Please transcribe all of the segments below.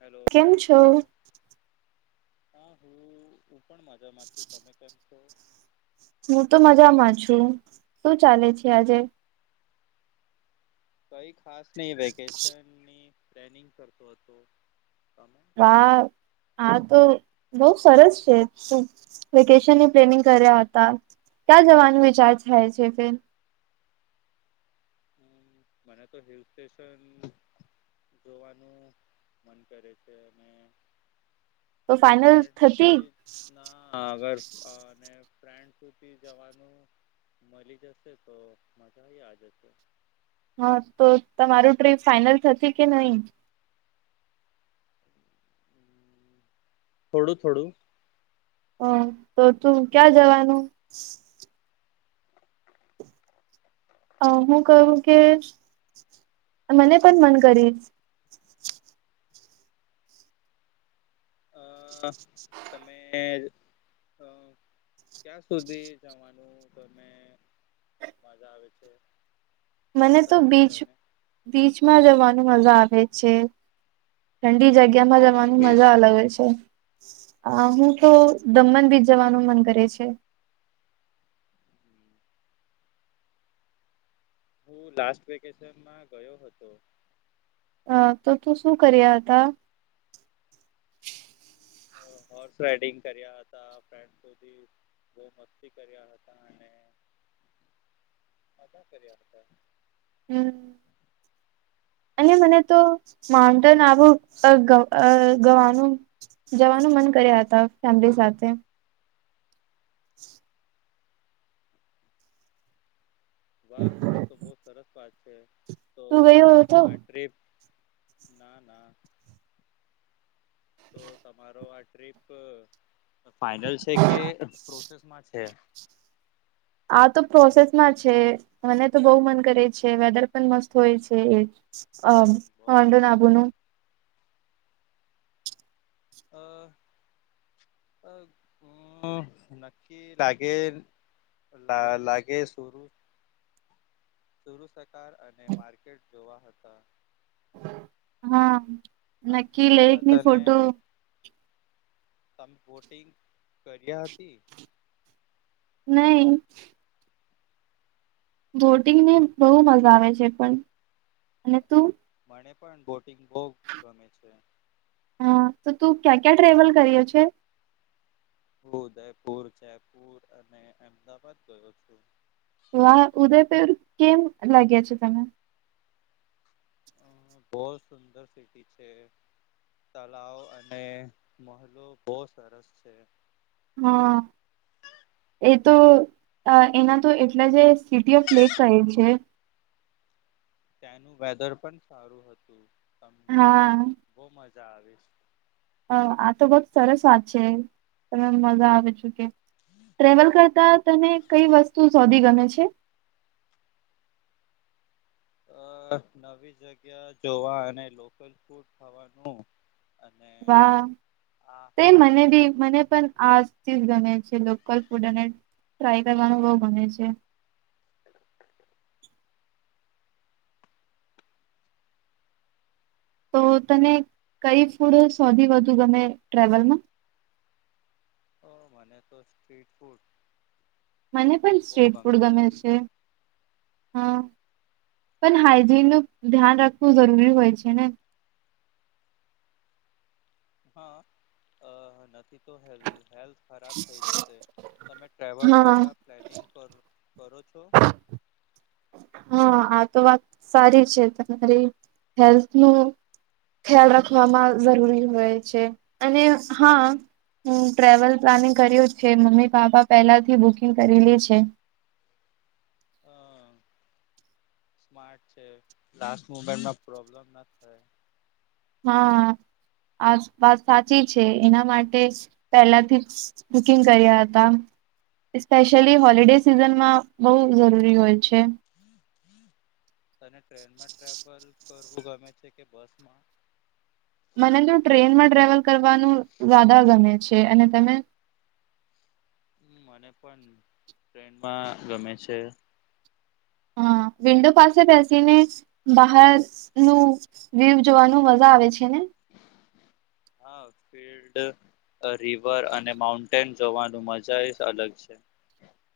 Hello કેમ છો હા હું હું પણ મજા માં છું તમે કેમ છો હું તો મજામાં છું શું ચાલે છે આજે કઈ ખાસ નહી વેકેશનની પ્લેનિંગ કરતો હતો તમે વાવ હા તો બઉ સરસ છે તું વેકેશનની પ્લેનિંગ કર્યા હતા ક્યાં જવાનું વિચાર થાય છે ફે હ મને તો હિલ સ્ટેશન જોવાનું મન કરે છે અને તો જો ફાઈનલ ફ્રેન્ડ થતી સુધી [unintelligible] [inaudible] [unintelligible] જવાનું મલી જશે તો મજા આઈ જશે હા તો તમારું ટ્રીપ ફાાઈનલ થતી કે નહી થોડું થોડું હ તો તું ક્યાં જવાનું અ હું કહું કે મને પણ મન કરીશ અહ તમે હમ ક્યાંસુધી જવાનું તમે? મજા આવે છે મને તો પસંદ છે બીચ, તને બીચમાં જવાનું મજા આવે છે. ઠંડી જગ્યામાં કયો જવાની મજા બીચ અલગ હોય છે અ હું તો, દમણ બીચ જવાનું મન કરે છે. હું લાસ્ટ વેકેશનમાં ગયો હતો. હ તો તું શું કર્યા હતા? હોર્સ રાઈડિંગ કર્યા હતા ફ સુધી [unintelligible] બહુમતથી કર્યા હતા અને મજા કર્યા હતા. હમ. અને મને તો, માઉન્ટેન આવું ગવાનું. જવાનું મન કર્યા હતા, ફેમિલી સાથે. [inaudible] વાહ આ તો બહુ સરસ વાત છે તો, તું ગયો હતો આ ટ્રીપ ના ના. તો તમારો આ ટ્રીપ, ફાાઈનલ છે કે પ્રોસેસમાં છે. આ તો પ્રોસેસમાં છે, મને તો બહુ મન કરે છે, વેધર પણ મસ્ત હોય છે એ અ, હમ, બહુ હડ સરસ નાભુનું હા. અ હમ, નક્કી લાગેલ લા લાગે શરૂ સુુરસકાર અને માર્કેટ જોવા હતા. હા, આ નક્કી અચ્છા લેકની તને ફોટો. તમે બોટિંગ, કર્યા હતી. નહીં.. બોટિંગને બહુ મજા આવે છે પણ, અને તું મને પણ બોટિંગ, બહુ ગમે છે. હા તો તું ક્યાં ક્યાં ટ્રેવલ કર્યો છે? હું ઉદયપુર, જયપુર અને અહેમદાવાાદ ગયો છું. વાહ! ઉદયપેર, કેમ લાગ્યા છે તને? હ બુ સુંદર સિટી છે. તળાવ અને મહલો બહુ સરસ છે. હ. એ તો, એના તો એટલે જે, સિટી ઓફ લેક કહે છે. ત્યાંનું વેધર પણ સારું હતું તમને, હા બહુ મજા આવીશ. હ આ તો વત સરસ વાત છે, તમે મજા આવે છે કે ટ્રેવલ કરતા તને કઈ વસ્તુ શોધવી ગમે છે. અ. નવી જગ્યા જોવા અને લોકલ ફૂડ ખાવાનું અને વાહ! આ તે મને બી મને પણ આજથી જ ગમે છે લોકલ ફૂડ ને ટ્રાય કરવાનું બઉ ગમે છે. તો તને કઈ ફૂડ સૌથી વધુ ગમે ટ્રાવેલમાં. ઓ, મને તો સ્ટ્રીટ ફૂડ‌ મને પણ સ્ટ્રીટ ફૂડ ગમતી ગમે હતી. છે. હા, પણ હાઈજીનનું, ધ્યાન રાખવું જરૂરી હોય છે ને હા અ. નથી તો એ હેલ્થ ખરાબ થઈ જશે તમે ટ્રવલ હા પહેલાં પ્લેનિંગ કર કરો છો હ આ તો વાત, સારી છે તમારી હેલ્થનું ખ્યાલ રાખવામાં જરૂરી હોય છે અને હા હ, ટ્રેવલ પ્લાનિંગ કર્યું જ છે, મમ્મી પાપા પહેલાથી બુકિંગ કરેલી છે. હમ, સ્માર્ટ છે લાસ્ટ મુમેન્ટમાં પ્રોબ્લેમ ના થાય. હા આ વાત સાચી છે એના માટે પહેલાથી બુકિંગ કર્યા હતા. સ્પેશિયલી હોલિડે સિઝનમાં બહુ જરૂરી હોય છે. તને ટ્રેનમાં ટ્રાવલ કરવું ગમે છે કે બસ માં. મને તો ટ્રેનમાં ટ્રાવલ કરવાનું જદા ગમે છે અને તમે હ મને પણ ટ્રેનમાં ગમે છે. હા વિન્ડો પાસે બેસી ને બહાર નું વ્યવ જોવાનું મજા આવે છે ને હા ફિલ્ડ રિવર અને માઉન્ટેન જવાનું મજા એ અલગ છે.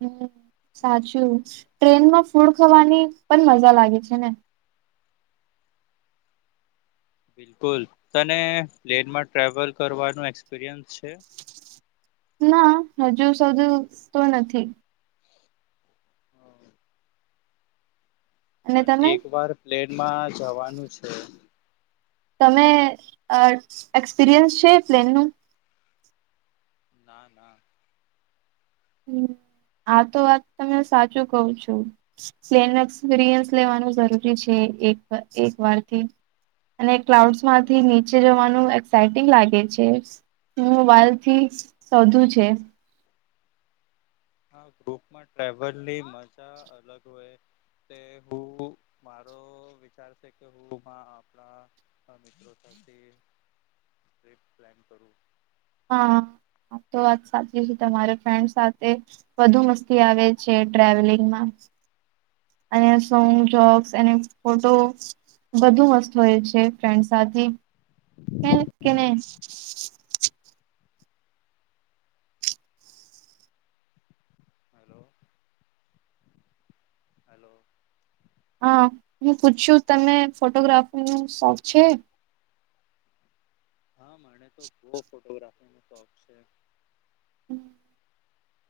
હમ સાચું ટ્રેનમાં ફૂડ ખાવાની પણ મજા લાગે છે ને બિલકુલ તને પ્લેનમાં ટ્રાવેલ કરવાનું એક્સપિરિયન્સ છે ના હજુ સધું તો નથી હા અને પણ તમે એક વાર પ્લેનમાં જવાનું છે તમે એક્સપિરિયન્સ છે પ્લેનનું ના ના હ આ તો વાત તમે સાચું કઉ છું પ એક્સપિરિયન્સ લેવાનું જરૂરી છે એક એક વારથી અને ક્લાઉડસ માંથી નીચે જવાનું સેટિંગ લાગે છે મોબાઈલથી સોધું છે હા ગ્રુપમાં ટ્રાવલની મજા અલગ હોય તે હું મારો વિચાર છે કે હું આપણા હ મિત્રો સાથે ટ્રીપ પ્લાન કરું હા તો વાત સાચી છે તમારે ફ્રેન્ડ સાથે વધુ મસ્તી આવે છે ટ્રાવેલિંગમાં અને સોંગ જોક્સ અને ફોટો બધું મસ્ત હોય છે ફ્રેન્ડ સાથે કે નહી હલો હલો હા હું પૂછ છું તમે ફોટોગ્રાફી ન શોખ છે હા મને તો બહુ ફોટોગ્રાફીનો શોખ છે હમ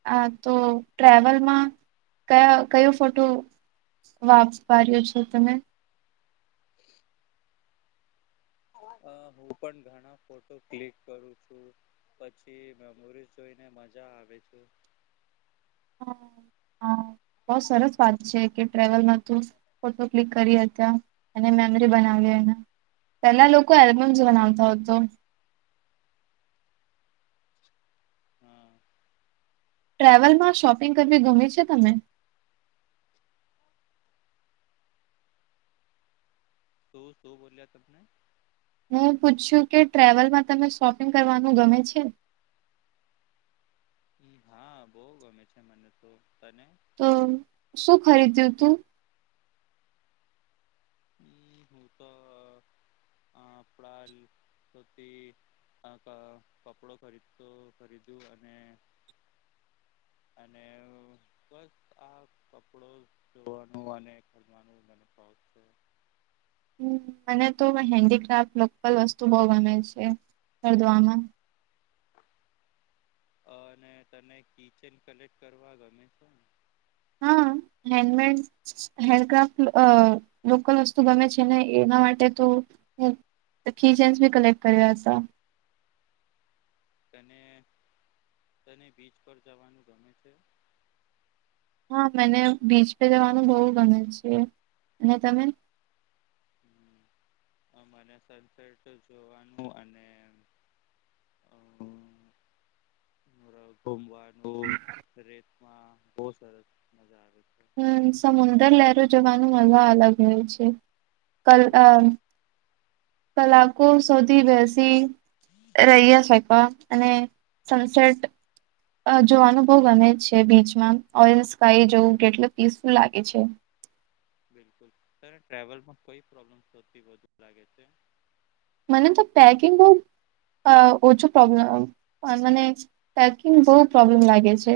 હ તો ટ્રાવલમાં કયા કયો ફોટો વાપસ પાયો છો તમે [inaudible] હ હું પણ ઘણા ફોટો ક્લિક કરું છું પછી મેમોરીઝ જોઈને મજા આવે છે હ હ બહ સરસ વાત છે કે ટ્રવલમાં ફોટો ક્લિક કરી હતા અને મેમરી બનાવી એના પેલા લોકો એલ્બમ્સ બનાવતા હતો હા ટ્રાવલ માં શોપિંગ કરવી ગમે છે તમે શું શું બોલ્યા તમને હું પૂછ છું કે ટ્રાવલમાં તમે શોપિંગ કરવાનું ગમે છે હા બહ ગમે છે મને તો તને તો શું ખરીદ્યું તું હમ હું તો પ્રાલ પ્રતિ આ કપડો ખરીદતો ખરીદ્યું અને અને બસ આ કપડો ધવાનું અને ખરવાનું મ શ છે. હ મને તો હેન્ડીક્રાફ્ટ લોકલ વસ્તુ બહ ગમે છે ખરીદવામાં અને તને કિચન કલેક્ટ કરવા ગમે છે હા હેન્ડમેડ હેન્ડક્રાફ્ટ અ-લોકલ વસ્તુ ગમે છે ને એના માટે તો હુ ખી જેન્સ બી કલેક્ટ કરીયાતા તને તને બીચ પર જવાનું ગમે છે. હા મને બીચ પે જવાનું બહુ ગમે છે અને તમે મને સનસેટ જોવાનું અને [unintelligible] બૌ રેતમાં બહુ સરસ મજા આવે છે. હમ સમુદર લહેરો જવાનું મજા અલગ હો છે હ કલ-અ કલાકો સોધી બેસી રહીયા છેક અને સનસેટ જોવાનું બહુ ગમે જ છે બીચમાં ઓરેન્જ સ્કાય જોવું કેટલું પીસફુલ લાગે છે. બિલકુલ તને ટ્રૅવલમાં કોઈ પ્રોબ્લમ થતી વધુ લાગે છે. મનેતો પેકિંગ બૌ અ-ઓછું પ્રબ્લેમ મને પેકિંગ બહુ પ્રબ્લેમ લાગે છે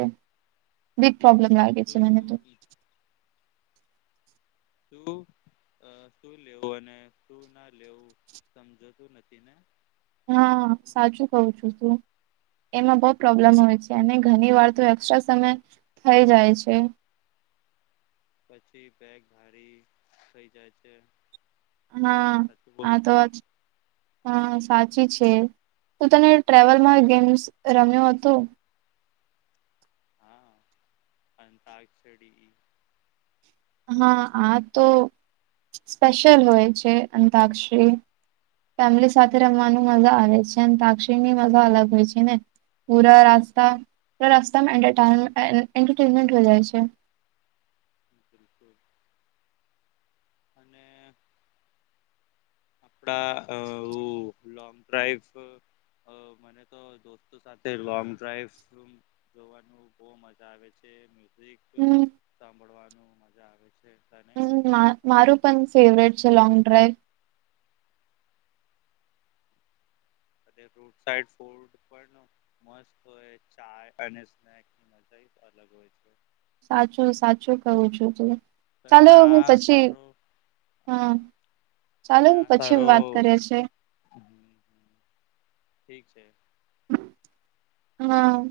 બિગ પ્રબ્લેમ લાગે છે મને તો શું શું શું લેવું અને શું ના લેવું સમજતું નથી ને હા સાચું કઉ છું તું એમાં બહુ પ્રોબ્લેમ હોય છે અને ઘણી વાર તો એસ્ટ્રા સમય થઈ જાય છે. પછી બેગ ભારી થઈ જાય છે. હા હું સાચું આ બોલું તો છું હા સાચી છે. તો તને ટ્રાવલમાં ગેમ્સ રમ્યો હતો. હા અન્તાક્ષડી હા આ તો સ્પેશયલ હોય છે અંતાક્ષરી ફેમિલી હા સાથે રમવાનું મજા આવે છે અને અન્તાક્ષરી ની મજા અલગ હમ હોય છે ને પૂરા રાસ્તા પુરા રસ્તામાં એન્ટન્ટરટેનમેન્ટ હો જાય છે. [inaudible] અને આપણા અઓ-લોંગ ડ્રાઈવસ મને તો દોસ્તો સાથે લોંગ ડ્રાઈવસ રૂમ જોવાનું બહુ મજા આવે છે મ્યુઝિક હમ સાંભળવાનું મજા આવે છે. તને હમ્મ મા-મારું પણ ફેવરેટ છે લોંગ ડ્રાઈવ રૂટ સાઈડ ફોડ પણ મસ્ત હોય ચાય અને સ્નેક અલગ હોય છે. સાચું સાચું કુંહુ છું તું તને ચાલો હું આ પછી સારો હ અ ચાલો પછી વાત કરે છે. હ ઠીક છે. હા